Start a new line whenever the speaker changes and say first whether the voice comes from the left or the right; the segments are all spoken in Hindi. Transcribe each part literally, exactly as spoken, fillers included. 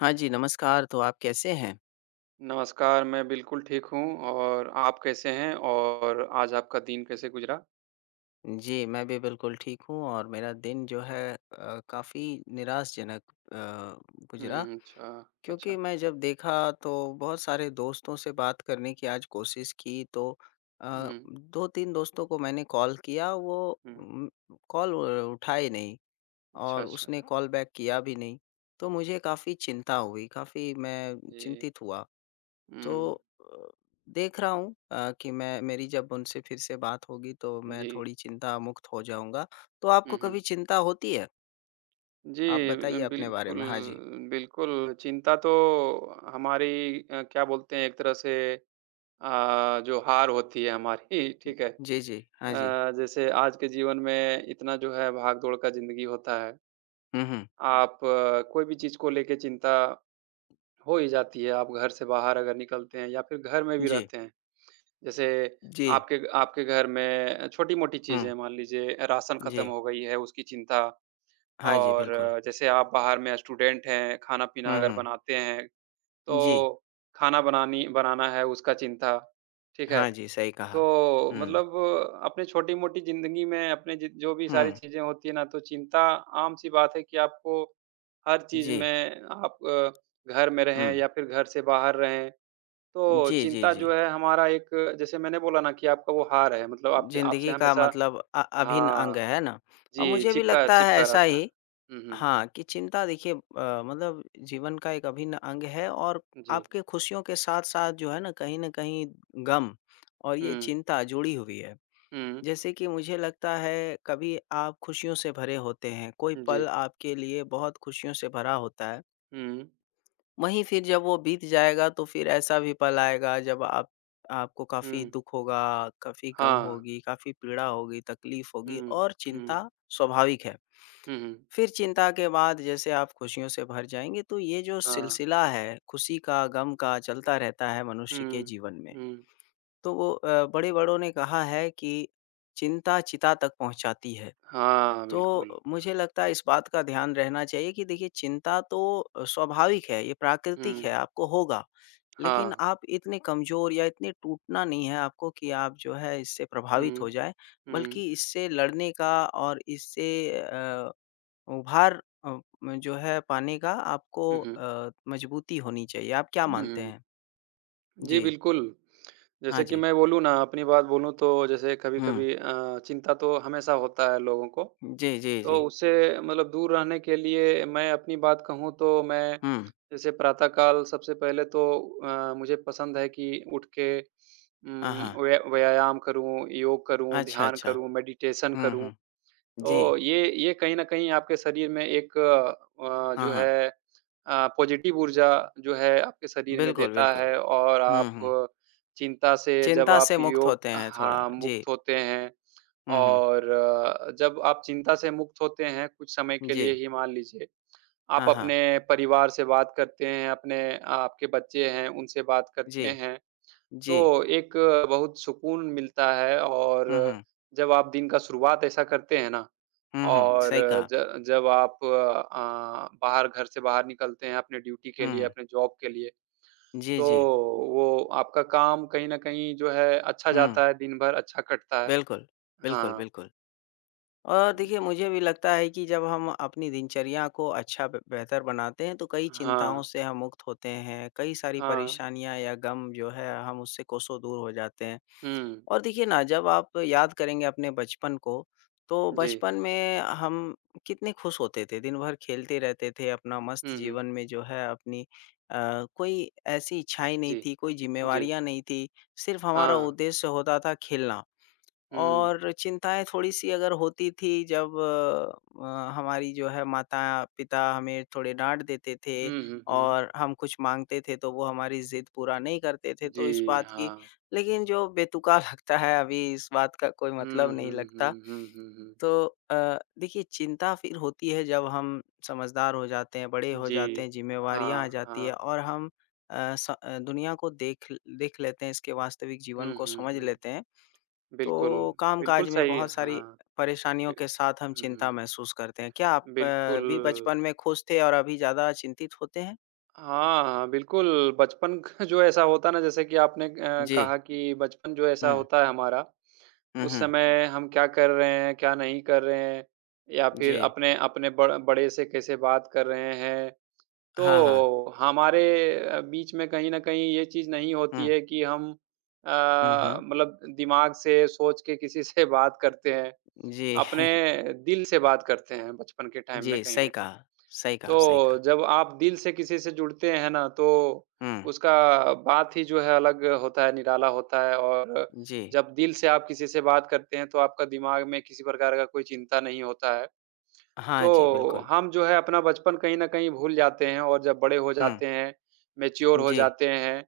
left: हाँ जी, नमस्कार। तो आप कैसे हैं?
right: नमस्कार, मैं बिल्कुल ठीक हूँ और आप कैसे हैं और आज आपका दिन कैसे गुज़रा?
left: जी, मैं भी बिल्कुल ठीक हूँ और मेरा दिन जो है अ, काफ़ी निराशजनक अ,
right: हुँ,
left: गुज़रा
right: हुँ, अच्छा,
left: क्योंकि
right: अच्छा।
left: मैं जब देखा तो बहुत सारे दोस्तों से बात करने की आज कोशिश की तो अ,
right: हुँ,
left: दो-तीन दोस्तों को मैंने कॉल किया वो
right: हुँ,
left: उम, कॉल उ- उठाए नहीं
right: अच्छा,
left: और
right: अच्छा।
left: उसने कॉल बैक किया भी नहीं। तो मुझे काफ़ी चिंता हुई, काफ़ी मैं
right: जी,
left: चिंतित हुआ तो
right: हुँ,
left: अ, देख रहा हूँ अ, कि मैं मेरी जब उनसे फिर से बात होगी तो मैं
right: जी,
left: थोड़ी चिंता मुक्त हो जाऊँगा। तो आपको
right: हुँ,
left: कभी
right: हुँ।
left: चिंता होती है?
right: जी,
left: आप
right: अ,
left: बताइए अपने बारे
right: बिल्कुल,
left: में। हाँ जी।
right: बिल्कुल, चिंता तो हमारी अ, क्या बोलते हैं एक तरह से अ, जो हार होती है हमारी, ठीक है।
left: जी, जी। हाँ जी।
right: अ, जैसे आज के जीवन में इतना जो है भाग-दौड़ का ज़िंदगी होता है,
left: हुँ, हुँ।
right: आप अ, कोई भी चीज़ को लेके चिंता हो ही जाती है। आप घर से बाहर अगर निकलते हैं या फिर घर में भी
left: जी,
right: रहते हैं, जैसे
left: जी।
right: आपके ग आपके घर में अ, छोटी-मोटी
left: हुँ,
right: चीज़ें मान लीजिए राशन खत्म
left: जी।
right: हो गई है, उसकी चिंता।
left: हाँ जी, बिल्कुल।
right: और जैसे आप बाहर में स्टूडेंट हैं, खाना-पीना
left: हुँ,
right: अगर
left: हुँ।
right: बनाते हैं,
left: जी।
right: तो खाना बनानी बनाना है उसका चिंता, ठीक है?
left: हाँ जी, सही कहा।
right: तो
left: हुँ,
right: मतलब अपने छोटी-मोटी ज़िंदगी में अपने जि जो भी
left: हुँ।
right: सारी चीज़ें होती हैं ना, तो चिंता आम-सी बात है कि आपको हर चीज़
left: जी।
right: में, आप अ, घर में
left: हुँ।
right: रहें या फिर घर से बाहर रहें, तो
left: जी, जी,
right: चिंता
left: जी।
right: जो है हमारा एक, जैसे मैंने बोला ना कि आपका वो हार है, मतलब आपके आपसे
left: ज़िंदगी का
right: हमेशा,
left: मतलब अ अभिन्न अंग
right: हाँ,
left: है ना? और
right: जी,
left: मुझे भी
right: चिपका
left: लगता है
right: चिपका
left: ऐसा
right: रहता है।
left: ही
right: हुँ, हुँ,
left: हाँ, कि चिंता देखिए अ, मतलब जीवन का एक अभिन्न अंग है और
right: जी।
left: आपके खुशियों के साथ-साथ जो है ना कहीं न कहीं गम और ये
right: हुँ,
left: चिंता जुड़ी हुई है।
right: हुँ,
left: जैसे कि मुझे लगता है कभी आप खुशियों से भरे होते हैं, कोई
right: जी।
left: पल आपके लिए बहुत खुशियों से भरा होता है।
right: हुँ,
left: वहीं फिर जब वो बीत जाएगा तो फिर ऐसा भी पल आएगा जब आप आपको काफ़ी
right: हुँ,
left: दुःख होगा, काफ़ी गम
right: हाँ।
left: होगी, काफ़ी पीड़ा होगी, तकलीफ होगी
right: हुँ,
left: और
right: हुँ,
left: चिंता स्वाभाविक है।
right: हुँ, हुँ,
left: फिर चिंता के बाद जैसे आप खुशियों से भर जाएँगे, तो ये जो
right: हाँ।
left: सिलसिला है, खुशी का, गम का चलता रहता है मनुष्य के
right: हुँ,
left: जीवन में।
right: हुँ।
left: तो वो अ, बड़े-बड़ों ने कहा है कि चिंता चिता तक पहुँचाती है।
right: हाँ, बिल्कुल।
left: तो मुझे लगता है इस बात का ध्यान रहना चाहिए कि देखिए चिंता तो अ, स्वाभाविक है, ये प्राकृतिक है,
right: हुँ,
left: आपको होगा। लेकिन
right: हाँ।
left: आप इतने कमज़ोर या इतने टूटना नहीं है आपको कि आप जो है इससे प्रभावित हो
right: हुँ,
left: जाएँ,
right: हुँ,
left: बल्कि इससे लड़ने का और इससे अ उभार अ, म जो है पाने का आपको
right: हुँ, हुँ।
left: अ, मजबूती होनी चाहिए। आप क्या
right: हुँ,
left: मानते
right: हुँ।
left: हैं?
right: जी,
left: जी।
right: बिल्कुल।
left: हाँ
right: जैसे कि
left: जी।
right: मैं बोलूँ ना, अपनी बात बोलूँ तो, जैसे
left: हुँ।
right: कभी-कभी अ, चिंता तो हमेशा होता है लोगों को।
left: जी, जी,
right: तो
left: जी।
right: उससे मतलब दूर रहने के लिए मैं अपनी बात कहूँ तो मैं
left: हुँ।
right: जैसे प्रातः काल सबसे पहले तो अ, मुझे पसंद है कि उठ के
left: हाँ,
right: उम,
left: हाँ।
right: व्या व्यायाम करूँ, योग करूँ,
left: अच्छा,
right: ध्यान
left: अच्छा।
right: करूँ, मेडिटेशन
left: हुँ,
right: करूँ।
left: हुँ। जी।
right: तो ये ये कहीं न कहीं आपके शरीर में एक अ,
left: हाँ,
right: जो
left: हाँ।
right: है अ, पॉज़िटिव ऊर्जा जो है आपके शरीर में
left: बिल्कुल,
right: देता
left: बिल्कुल।
right: है, और
left: हुँ,
right: आप
left: हुँ।
right: चिंता से जब
left: चिंता
right: आप
left: से मुक्त
right: योग,
left: होते हैं थोड़ा।
right: हाँ,
left: जी।
right: मुक्त होते हैं,
left: हुँ, हुँ।
right: और अ, जब आप चिंता से मुक्त होते हैं कुछ समय के
left: जी।
right: लिए ही मान लीजिए, आप
left: हाँ, हाँ।
right: अपने परिवार से बात करते हैं, अपने आपके बच्चे हैं उनसे बात
left: जी,
right: करते हैं।
left: जी।
right: तो एक बहुत सुकून मिलता है, और
left: हुँ, हुँ।
right: जब आप दिन का शुरुआत ऐसा करते हैं ना,
left: हुँ, हुँ।
right: और
left: सही कहा।
right: ज जब आप अ, बाहर, घर से बाहर निकलते हैं अपने ड्यूटी
left: हुँ,
right: के लिए,
left: हुँ।
right: अपने जॉब के लिए,
left: जी,
right: तो
left: जी।
right: वो आपका काम कहीं न कहीं जो है अच्छा
left: हुँ।
right: जाता है, दिन भर अच्छा कटता है।
left: बिल्कुल, बिल्कुल,
right: हाँ।
left: बिल्कुल। और
right: हुँ।
left: देखिए, मुझे भी लगता है कि जब हम अपनी दिनचर्या को अच्छा ब बेहतर बनाते हैं, तो कई चिंताओं
right: हाँ,
left: से हम मुक्त होते हैं, कई सारी
right: हाँ।
left: परेशानियाँ या गम जो है, हम उससे कोसों दूर हो जाते हैं।
right: हुँ।
left: और देखिए ना, जब आप याद करेंगे अपने बचपन को, तो
right: जी।
left: बचपन में हम कितने खुश होते थे, दिन भर खेलते रहते थे, अपना मस्त
right: हुँ, हुँ।
left: जीवन में जो है अपनी अ, कोई ऐसी इच्छाएँ नहीं
right: जी,
left: थी, कोई
right: जी।
left: ज़िम्मेवारियाँ नहीं थी, सिर्फ़ हमारा
right: हाँ।
left: उद्देश्य होता था खेलना।
right: हुँ।
left: और चिंताएँ थोड़ी-सी अगर होती थी जब अ, अ, हमारी जो है माता-पिता हमें थोड़े डाँट देते थे
right: हुँ, हुँ, हुँ।
left: और हम कुछ माँगते थे तो वो हमारी ज़िद पूरा नहीं करते थे तो इस
right: जी,
left: बात की
right: हाँ।
left: लेकिन जो बेतुका लगता है अभी इस बात का कोई
right: हुँ,
left: मतलब नहीं
right: हुँ,
left: लगता।
right: हुँ, हुँ, हुँ, हुँ।
left: तो अ, देखिए चिंता फिर होती है जब हम समझदार हो जाते हैं, बड़े हो जाते
right: जी।
left: हैं, ज़िम्मेवारियाँ आ
right: हाँ,
left: जाती है
right: हाँ।
left: और हम अ, स अ, दुनिया को देख देख लेते हैं, इसके वास्तविक जीवन
right: हुँ,
left: को
right: हुँ,
left: समझ
right: हुँ।
left: लेते हैं।
right: बिल्कुल,
left: तो
right: बिल्कुल
left: कामकाज में
right: सही,
left: बहुत
right: हाँ।
left: सारी परेशानियों
right: बि
left: के साथ हम चिंता
right: हुँ,
left: महसूस करते हैं। क्या आप अ,
right: बिल्कुल।
left: भी बचपन में खुश थे और अभी ज़्यादा चिंतित होते हैं?
right: हाँ, हाँ, बिल्कुल, बचपन का जो ऐसा होता है ना, जैसे कि आपने अ,
left: जी।
right: कहा कि बचपन जो ऐसा
left: हुँ।
right: होता है हमारा,
left: हुँ,
right: उस
left: हुँ।
right: समय हम क्या कर रहे हैं, क्या नहीं कर रहे हैं, या
left: जी।
right: फिर अपने अपने बड़ बड़े से कैसे बात कर रहे हैं,
left: हाँ, हाँ।
right: तो हमारे अ, बीच में कहीं न कहीं ये चीज़ नहीं होती
left: हुँ।
right: है कि हम अ,
left: हुँ, हुँ।
right: मतलब दिमाग से सोच के किसी से बात करते हैं,
left: जी।
right: अपने दिल से बात करते हैं बचपन के टाइम में
left: जी,
right: कहीं
left: सही
right: न कहीं।
left: कहा। सही कहा, सही
right: तो
left: कहा।
right: जब आप दिल से किसी से जुड़ते हैं ना, तो
left: हुँ।
right: उसका बात ही जो है अलग होता है, निराला होता है, और
left: जी।
right: जब दिल से आप किसी से बात करते हैं, तो आपका दिमाग में किसी प्रकार का कोई चिंता नहीं होता है।
left: हाँ जी,
right: तो
left: बिल्कुल।
right: हम जो है अपना बचपन कहीं न कहीं भूल जाते हैं, और जब बड़े हो
left: हुँ।
right: जाते हैं, मैच्योर हो
left: जी।
right: जाते हैं,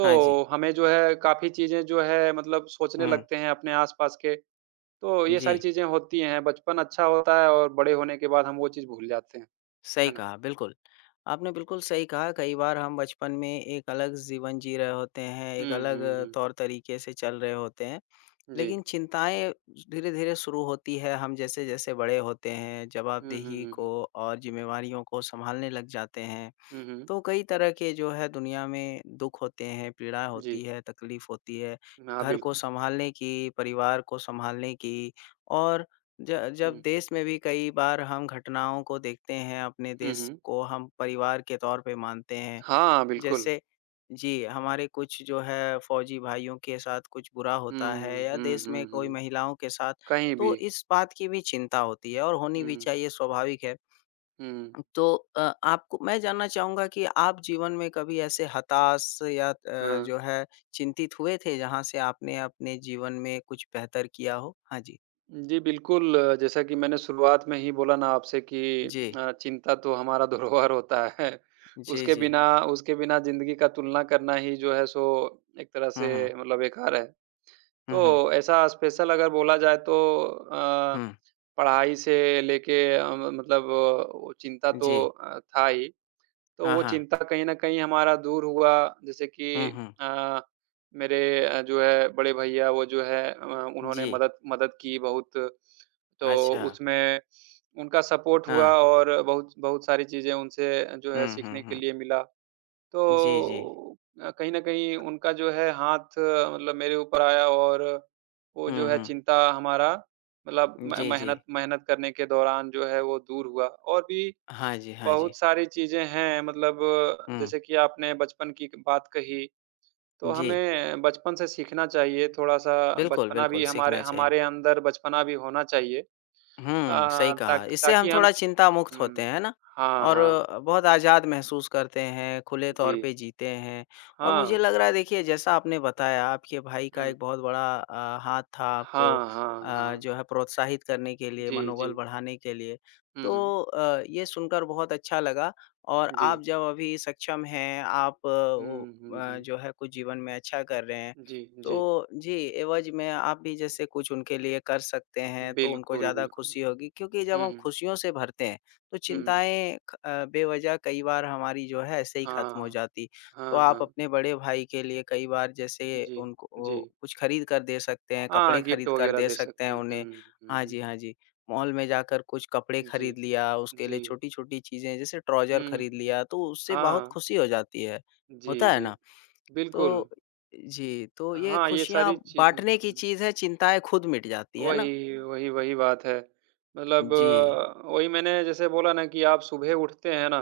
left: हाँ जी।
right: हमें जो है काफ़ी चीज़ें जो है मतलब सोचने
left: हुँ।
right: लगते हैं अपने आस-पास के, तो ये
left: जी।
right: सारी चीज़ें होती हैं। बचपन अच्छा होता है, और बड़े होने के बाद हम वो चीज़ भूल जाते हैं।
left: सही
right: है ना?
left: कहा, बिल्कुल। आपने बिल्कुल सही कहा, कई बार हम बचपन में एक अलग जीवन जी रहे होते हैं, एक
right: हुँ,
left: अलग
right: हुँ, हुँ।
left: तौर-तरीके से चल रहे होते हैं।
right: जी।
left: लेकिन चिंताएँ धीरे-धीरे शुरू होती है, हम जैसे-जैसे बड़े होते हैं,
right: हुँ, हुँ,
left: जवाबदेही
right: हुँ,
left: को
right: हुँ।
left: और ज़िम्मेवारियों को सँभालने लग जाते हैं,
right: हुँ, हुँ।
left: तो कई तरह के जो है दुनिया में दुःख होते हैं, पीड़ा होती
right: जी।
left: है, तकलीफ़ होती है,
right: हाँ,
left: घर को
right: बिल्कुल।
left: सँभालने की, परिवार को सँभालने की और ज जब
right: हुँ, हुँ।
left: देश में भी कई बार हम घटनाओं को देखते हैं, अपने
right: हुँ,
left: देश
right: हुँ।
left: को हम परिवार के तौर पे मानते हैं।
right: हाँ, बिल्कुल।
left: जैसे जी, हमारे कुछ जो है फ़ौजी भाइयों के साथ कुछ बुरा होता है
right: हुँ,
left: या
right: हुँ,
left: देश में
right: हुँ,
left: कोई
right: हुँ।
left: महिलाओं के साथ,
right: कहीं भी।
left: तो इस बात की भी चिंता होती है और होनी भी
right: हुँ,
left: चाहिए स्वाभाविक है।
right: हुँ।
left: तो अ, आपको मैं जानना चाहूँगा कि आप जीवन में कभी ऐसे हताश या अ, जो
right: हाँ।
left: है चिंतित हुए थे जहाँ से आपने अपने जीवन में कुछ बेहतर किया हो? हाँ जी।
right: जी, बिल्कुल, अ, जैसा कि मैंने शुरुआत में ही बोला ना आपसे कि
left: जी,
right: अ, चिंता तो हमारा धरोहर होता है।
left: जी,
right: उसके
left: जी।
right: बिना उसके बिना ज़िंदगी का तुलना करना ही जो है सो, एक तरह
left: हुँ,
right: से
left: हुँ।
right: मतलब बेकार है।
left: हुँ, हुँ।
right: तो ऐसा स्पेशल अगर बोला जाए तो अ,
left: हुँ।
right: पढ़ाई से लेके अ, मतलब अ, वो चिंता तो
left: जी।
right: अ, था ही। तो
left: हाँ,
right: वो
left: हाँ।
right: चिंता कहीं न कहीं हमारा दूर हुआ, जैसे कि
left: हुँ, हुँ।
right: अ, मेरे अ, जो है बड़े भैया, वो जो है अ, उन्होंने
left: जी।
right: मदद मदद की बहुत। तो
left: अच्छा।
right: उसमें उनका सपोर्ट हुआ,
left: हाँ।
right: और बहुत बहुत सारी चीज़ें उनसे जो है
left: हुँ, हुँ,
right: सीखने के
left: हुँ।
right: लिए मिला। तो
left: जी, जी।
right: अ, कहीं न कहीं उनका जो है हाथ अ, मतलब मेरे ऊपर आया, और वो
left: हुँ,
right: जो है
left: हुँ।
right: चिंता हमारा मतलब म
left: जी, जी।
right: मेहनत मेहनत करने के दौरान जो है वो दूर हुआ, और भी
left: हाँ जी, हाँ जी।
right: बहुत सारी चीज़ें हैं मतलब, अ,
left: हुँ।
right: जैसे कि आपने बचपन की बात कही, तो
left: जी,
right: हमें बचपन से सीखना चाहिए थोड़ा-सा,
left: बिल्कुल,
right: बचपना
left: बिल्कुल
right: भी हमारे
left: सीखना चाहिए।
right: हमारे अंदर बचपना भी होना चाहिए। अ,
left: हुँ, सही
right: ता
left: कहा। इससे हम
right: ताकि हम।
left: थोड़ा चिंता मुक्त होते
right: हुँ।
left: हैं, है ना?
right: हाँ,
left: और
right: हाँ।
left: अ, बहुत आज़ाद महसूस करते हैं, खुले
right: जी।
left: तौर पे जीते हैं और
right: हाँ।
left: मुझे लग रहा है देखिए जैसा आपने बताया आपके भाई का
right: हुँ।
left: एक बहुत बड़ा अ, हाथ था आपको
right: हाँ, हाँ,
left: अ,
right: हाँ।
left: जो है प्रोत्साहित करने के लिए,
right: जी,
left: मनोबल
right: जी।
left: बढ़ाने के लिए।
right: हुँ, हुँ।
left: तो अ, ये सुनकर बहुत अच्छा लगा और
right: जी।
left: आप जब अभी सक्षम हैं, आप अ, वो
right: हुँ, हुँ,
left: अ,
right: हुँ।
left: जो है कुछ जीवन में अच्छा कर रहे हैं।
right: जी, जी।
left: तो जी, एवज़ में आप भी जैसे कुछ उनके लिए कर सकते हैं, तो उनको
right: बिल्कुल,
left: ज़्यादा
right: बिल्कुल।
left: खुशी होगी क्योंकि जब
right: हुँ,
left: हम
right: हुँ।
left: खुशियों से भरते हैं, तो
right: हुँ।
left: चिंताएँ ख अ, बेवज़ह कई बार हमारी जो है ऐसे ही ख़त्म हो
right: हाँ।
left: जाती। तो
right: हाँ,
left: आप
right: हाँ।
left: अपने बड़े भाई के लिए कई बार जैसे
right: जी,
left: उनको वो
right: जी।
left: कुछ खरीद कर दे सकते हैं, कपड़े
right: हाँ, गिफ्ट
left: खरीद कर
right: वग़ैरह
left: दे
right: दे
left: सकते
right: सकते
left: हैं
right: हैं।
left: उन्हें।
right: हुँ, हुँ,
left: हाँ
right: हुँ।
left: जी, हाँ जी। मॉल में जाकर कुछ कपड़े
right: जी,
left: खरीद लिया, उसके
right: जी।
left: लिए छोटी-छोटी चीज़ें जैसे ट्राउज़र
right: हुँ,
left: खरीद
right: हुँ।
left: लिया, तो उससे बहुत
right: हाँ,
left: खुशी हो जाती है।
right: जी,
left: होता है
right: जी।
left: ना? तो
right: बिल्कुल।
left: जी, तो ये
right: हाँ, ये
left: खुशियाँ
right: सारी चीज़ें,
left: बाँटने की
right: हुँ,
left: चीज़ है, चिंताएँ खुद मिट जाती है ना?
right: वही, वही, वही बात है। मतलब
left: जी।
right: अ, वही मैंने जैसे बोला ना कि आप सुबह उठते हैं ना,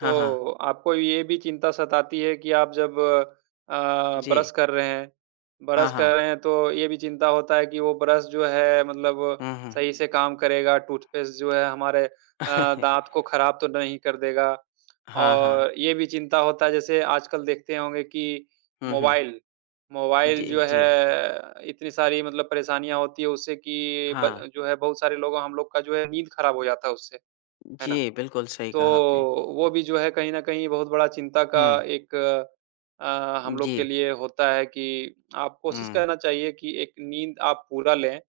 left: हाँ, हाँ।
right: तो आपको ये भी चिंता सताती है कि आप जब अ,
left: जी।
right: ब्रश कर रहे हैं,
left: हाँ,
right: ब्रश कर
left: हाँ।
right: रहे हैं तो ये भी चिंता होता है कि वो ब्रश जो है मतलब
left: हुँ, हुँ।
right: सही से काम करेगा, टूथपेस्ट जो है हमारे अ, दाँत को खराब तो नहीं कर देगा।
left: हाँ, हाँ।
right: और ये भी चिंता होता है, जैसे आजकल देखते होंगे कि
left: हुँ, हुँ।
right: मोबाइल, मोबाइल
left: जी,
right: जो
left: जी।
right: है इतनी सारी मतलब परेशानियाँ होती है उससे कि ब
left: हाँ।
right: जो है बहुत सारे लोगों, हम लोग का जो है नींद खराब हो जाता है उससे, है ना?
left: जी, बिल्कुल सही
right: तो
left: कहा आपने।
right: वो भी जो है कहीं न कहीं बहुत बड़ा चिंता का
left: हुँ,
right: एक अ, हम लोग
left: जी।
right: के लिए होता है कि आप कोशिश
left: हुँ,
right: करना चाहिए कि एक नींद आप पूरा लें,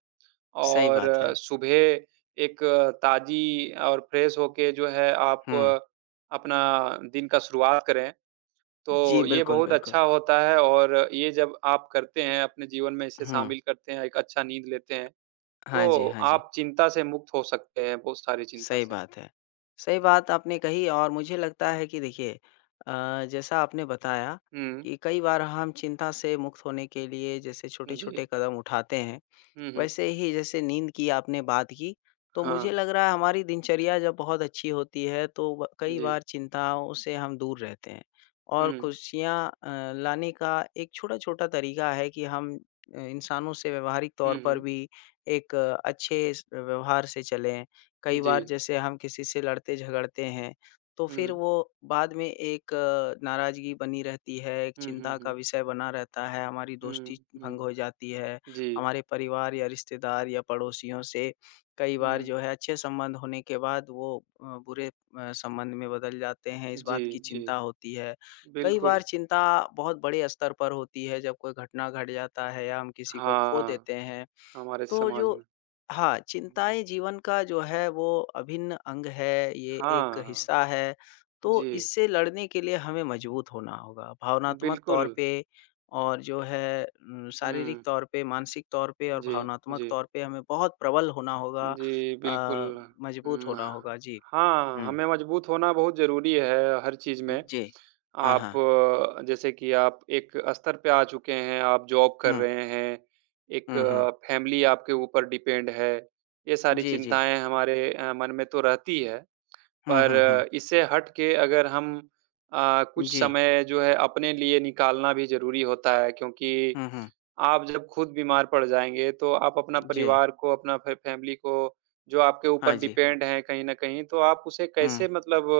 left: सही बात है।
right: और सुबह एक ताज़ी और फ्रेश होके जो है आप
left: हुँ।
right: अपना दिन का शुरुआत करें।
left: जी,
right: तो ये
left: बिल्कुल,
right: बहुत
left: बिल्कुल।
right: अच्छा होता है, और ये जब आप करते हैं, अपने जीवन में इसे
left: हुँ।
right: शामिल करते हैं, एक अच्छा नींद लेते हैं,
left: हाँ जी,
right: तो
left: हाँ जी।
right: आप चिंता से मुक्त हो सकते हैं, बहुत सारी चिंता
left: सही
right: से।
left: बात है। सही
right: हुँ।
left: बात आपने कही और मुझे लगता है कि देखिए अ, जैसा आपने बताया कि कई बार हम चिंता से मुक्त होने के लिए जैसे
right: हुँ,
left: छोटे-छोटे
right: जी।
left: कदम उठाते हैं
right: हुँ, हुँ।
left: वैसे ही जैसे नींद की आपने बात की, तो
right: हाँ,
left: मुझे लग रहा है हमारी दिनचर्या जब बहुत अच्छी होती है तो ब कई
right: जी।
left: बार चिंताओं से हम दूर रहते हैं।
right: हुँ,
left: और खुशियाँ अ, लाने का एक छोटा-छोटा तरीका है कि हम अ, इंसानों से व्यावहारिक तौर
right: हुँ,
left: पर
right: हुँ,
left: भी एक अ, अच्छे स व्यवहार से चलें। कई
right: जी।
left: बार जैसे हम किसी से लड़ते-झगड़ते हैं, तो फिर
right: हुँ,
left: वो बाद में एक नाराज़गी बनी रहती है, एक
right: हुँ, हुँ,
left: चिंता का
right: हुँ।
left: विषय बना रहता है, हमारी
right: हुँ,
left: दोस्ती भंग
right: हुँ,
left: हो जाती है।
right: जी।
left: हमारे परिवार या रिश्तेदार या पड़ोसियों से कई बार
right: हुँ,
left: जो है अच्छे संबंध होने के बाद वो अ, बुरे अ, संबंध में बदल जाते हैं, इस
right: जी,
left: बात की
right: जी,
left: चिंता होती है। कई
right: बिल्कुल।
left: बार चिंता बहुत बड़े स्तर पर होती है जब कोई घटना घट जाता है या हम किसी को खो
right: हाँ,
left: देते हैं।
right: हमारे
left: तो
right: समाज में।
left: जो हाँ,
right: हुँ, हुँ,
left: चिंताएँ
right: हुँ।
left: जीवन का जो है वो अभिन्न अंग है, ये एक
right: हाँ, हाँ,
left: हिस्सा है, तो
right: जी,
left: इससे लड़ने के लिए हमें मजबूत होना होगा। भावनात्मक तौर
right: बिल्कुल।
left: पे और जो है उम, शारीरिक
right: हुँ,
left: तौर पे, मानसिक तौर पे और
right: जी,
left: भावनात्मक
right: जी।
left: तौर पे हमें बहुत प्रबल होना होगा,
right: जी, बिल्कुल।
left: अ, मजबूत
right: उम,
left: होना होगा। जी।
right: हाँ,
left: हुँ।
right: हमें मजबूत होना बहुत ज़रूरी है हर चीज़ में।
left: जी। हाँ,
right: आप
left: हाँ।
right: अ, जैसे कि आप एक स्तर पे आ चुके हैं, आप जॉब कर
left: हुँ।
right: रहे हैं, एक
left: हुँ, हुँ।
right: फैमिली आपके ऊपर डिपेंड है, ये सारी
left: जी, जी।
right: चिंताएँ हमारे अ, मन में तो रहती है,
left: हुँ,
right: पर
left: हुँ, हुँ।
right: अ, इससे हट के अगर हम अ, कुछ
left: जी।
right: समय जो है अपने लिए निकालना भी ज़रूरी होता है, क्योंकि
left: हुँ, हुँ।
right: आप जब खुद बीमार पड़ जाएँगे, तो आप अपना
left: जी।
right: परिवार को, अपना फ़े फ़ैमिली को, जो आपके
left: हाँ
right: ऊपर
left: जी।
right: डिपेंड हैं कहीं न कहीं, तो आप उसे
left: हुँ।
right: कैसे मतलब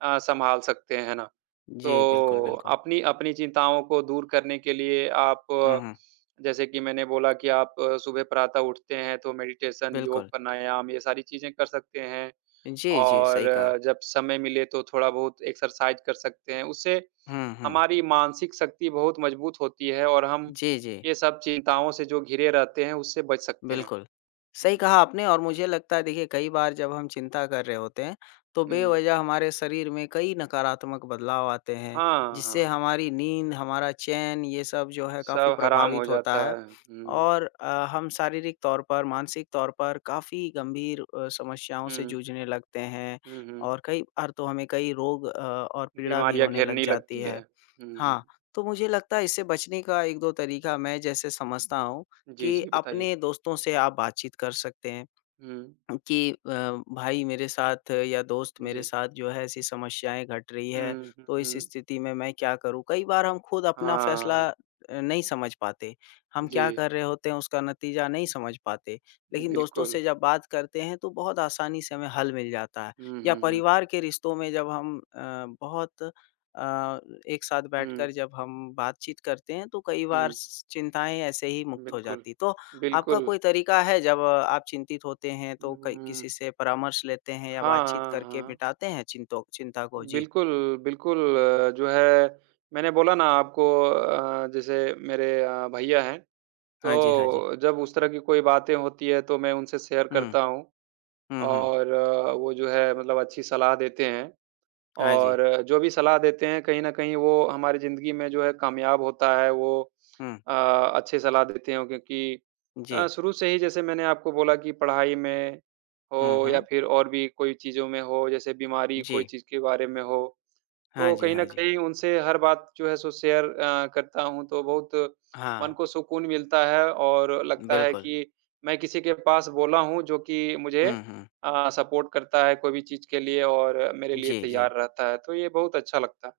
right: अ, सँभाल सकते हैं, है ना?
left: जी, बिल्कुल,
right: तो
left: बिल्कुल।
right: अपनी अपनी चिंताओं को दूर करने के लिए, आप
left: हुँ,
right: अ,
left: हुँ।
right: जैसे कि मैंने बोला कि आप अ, सुबह प्रातः उठते हैं, तो मेडिटेशन,
left: बिल्कुल।
right: योग, प्राणायाम ये सारी चीज़ें कर सकते हैं,
left: जी, जी,
right: और
left: सही कहा।
right: अ, जब समय मिले तो थोड़ा-बहुत एक्सरसाइज़ कर सकते हैं। उससे
left: हुँ, हुँ।
right: हमारी मानसिक शक्ति बहुत मजबूत होती है, और हम
left: जी, जी,
right: ये सब चिंताओं से जो घिरे रहते हैं, उससे बच सकते हैं।
left: बिल्कुल। सही
right: हुँ,
left: कहा आपने और मुझे लगता है देखिए कई बार जब हम चिंता कर रहे होते हैं, तो
right: हुँ।
left: बेवज़ह हमारे शरीर में कई नकारात्मक बदलाव आते हैं,
right: हाँ,
left: जिससे
right: हाँ।
left: हमारी नींद, हमारा चैन ये सब जो है काफ़ी
right: सब हराम हो
left: प्रभावित होता
right: जाता
left: है
right: है। हुँ,
left: और अ, हम शारीरिक तौर पर, मानसिक तौर पर काफ़ी गंभीर अ, समस्याओं से
right: हुँ,
left: जूझने लगते हैं
right: हुँ, हुँ।
left: और कई बार तो हमें कई रोग अ, और पीड़ा भी
right: बीमारियाँ
left: होने लग
right: घेरने
left: जाती
right: लगती है।
left: है।
right: हुँ, हुँ।
left: हाँ, तो मुझे लगता है इससे बचने का एक-दो तरीका मैं जैसे समझता हूँ
right: जी,
left: कि
right: जी, बताइए।
left: अपने दोस्तों से आप बातचीत कर सकते हैं।
right: हुँ,
left: कि अ, भाई मेरे साथ या दोस्त मेरे
right: जी।
left: साथ जो है ऐसी समस्याएँ घट रही है,
right: हुँ, हुँ,
left: तो इस
right: हुँ।
left: स्थिति में मैं क्या करूँ? कई बार हम खुद अपना फैसला
right: हाँ,
left: अ, नहीं समझ पाते। हम क्या
right: जी,
left: कर रहे होते हैं उसका नतीजा नहीं समझ पाते। लेकिन दोस्तों
right: बिल्कुल।
left: से जब बात करते हैं तो बहुत आसानी से हमें हल मिल जाता है।
right: हुँ,
left: या
right: हुँ, हुँ।
left: परिवार के रिश्तों में जब हम अ, बहुत अ, एक साथ
right: हुँ,
left: बैठकर जब हम बातचीत करते हैं तो कई बार
right: हुँ।
left: स चिंताएँ ऐसे ही मुक्त हो
right: बिल्कुल,
left: जाती। तो आपका
right: बिल्कुल।
left: कोई तरीका है जब अ, आप चिंतित होते हैं तो कई
right: हुँ,
left: किसी से परामर्श लेते हैं या
right: हाँ,
left: बातचीत
right: हाँ,
left: करके
right: हाँ।
left: मिटाते हैं चिंतो चिंता को? जी।
right: बिल्कुल, बिल्कुल, अ, जो है मैंने बोला ना आपको, अ, जैसे मेरे अ, भैया हैं,
left: हाँ जी, हाँ जी।
right: तो जब उस तरह की कोई बातें होती है तो मैं उनसे शेयर
left: हुँ,
right: करता हूँ,
left: हुँ, हुँ।
right: और अ, वो जो है मतलब अच्छी सलाह देते हैं,
left: हाँ जी।
right: और जो भी सलाह देते हैं कहीं न कहीं वो हमारी ज़िंदगी में जो है कामयाब होता है, वो
left: हुँ,
right: अ, अच्छे सलाह देते हैं, क्योंकि
left: जी।
right: अ, शुरू से ही जैसे मैंने आपको बोला कि पढ़ाई में
left: हुँ,
right: हो, या
left: हुँ।
right: फिर और भी कोई चीज़ों में हो, जैसे बीमारी कोई
left: जी।
right: चीज़ के बारे में हो।
left: हाँ
right: तो
left: जी,
right: कहीं न
left: हाँ जी।
right: कहीं उनसे हर बात जो है सो शेयर अ, करता हूँ, तो बहुत मन
left: हाँ,
right: को सुकून मिलता है, और लगता है
left: बिल्कुल।
right: कि मैं किसी के पास बोला हूँ जो कि मुझे
left: हुँ, हुँ।
right: अ, सपोर्ट करता है कोई भी चीज़ के लिए, और मेरे लिए
left: जी, जी।
right: तैयार रहता है, तो ये बहुत अच्छा लगता है।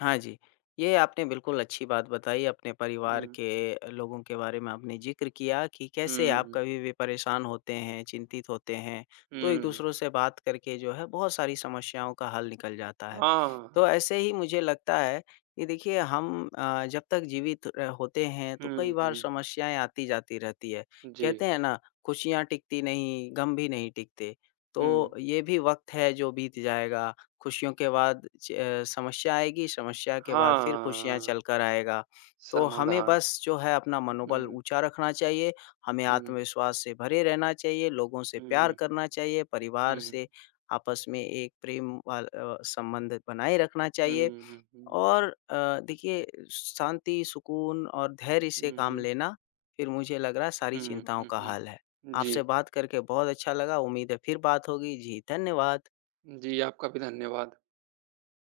left: हाँ जी, ये आपने बिल्कुल अच्छी बात बताई, अपने परिवार
right: हुँ,
left: के लोगों के बारे में आपने ज़िक्र किया कि कैसे आप
right: हुँ,
left: कभी भी परेशान होते हैं, चिंतित होते हैं, तो
right: हुँ,
left: एक-दूसरों से बात करके जो है बहुत सारी समस्याओं का हल निकल जाता है।
right: हाँ,
left: तो
right: हाँ।
left: ऐसे ही मुझे लगता है कि देखिए हम अ, जब तक जीवित र होते हैं तो कई
right: हुँ,
left: बार
right: हुँ,
left: समस्याएँ आती-जाती रहती है।
right: जी,
left: कहते हैं ना, खुशियाँ टिकती नहीं, गम भी नहीं टिकते, तो
right: हुँ,
left: ये भी वक़्त है जो बीत जाएगा खुशियों के बाद च अ, समस्या आएगी, समस्या के बाद फिर खुशियाँ चल
right: हाँ,
left: कर आएगा। तो हमें
right: समाधान।
left: बस जो है अपना मनोबल
right: हुँ,
left: ऊँचा रखना चाहिए, हमें
right: हुँ,
left: आत्मविश्वास से भरे रहना चाहिए, लोगों से
right: हुँ,
left: प्यार
right: हुँ, हुँ,
left: करना चाहिए, परिवार
right: हुँ, हुँ,
left: से आपस में एक प्रेम वाल अ, संबंध बनाए रखना चाहिए
right: हुँ, हुँ,
left: और अ, देखिए शांति, सुकून और धैर्य से
right: हुँ,
left: काम
right: हुँ।
left: लेना, फिर मुझे लग रहा है सारी
right: हुँ,
left: चिंताओं
right: हुँ,
left: का हल है।
right: हुँ। जी।
left: आपसे बात करके बहुत अच्छा लगा, उम्मीद है फिर बात होगी। जी, धन्यवाद।
right: जी, आपका भी धन्यवाद।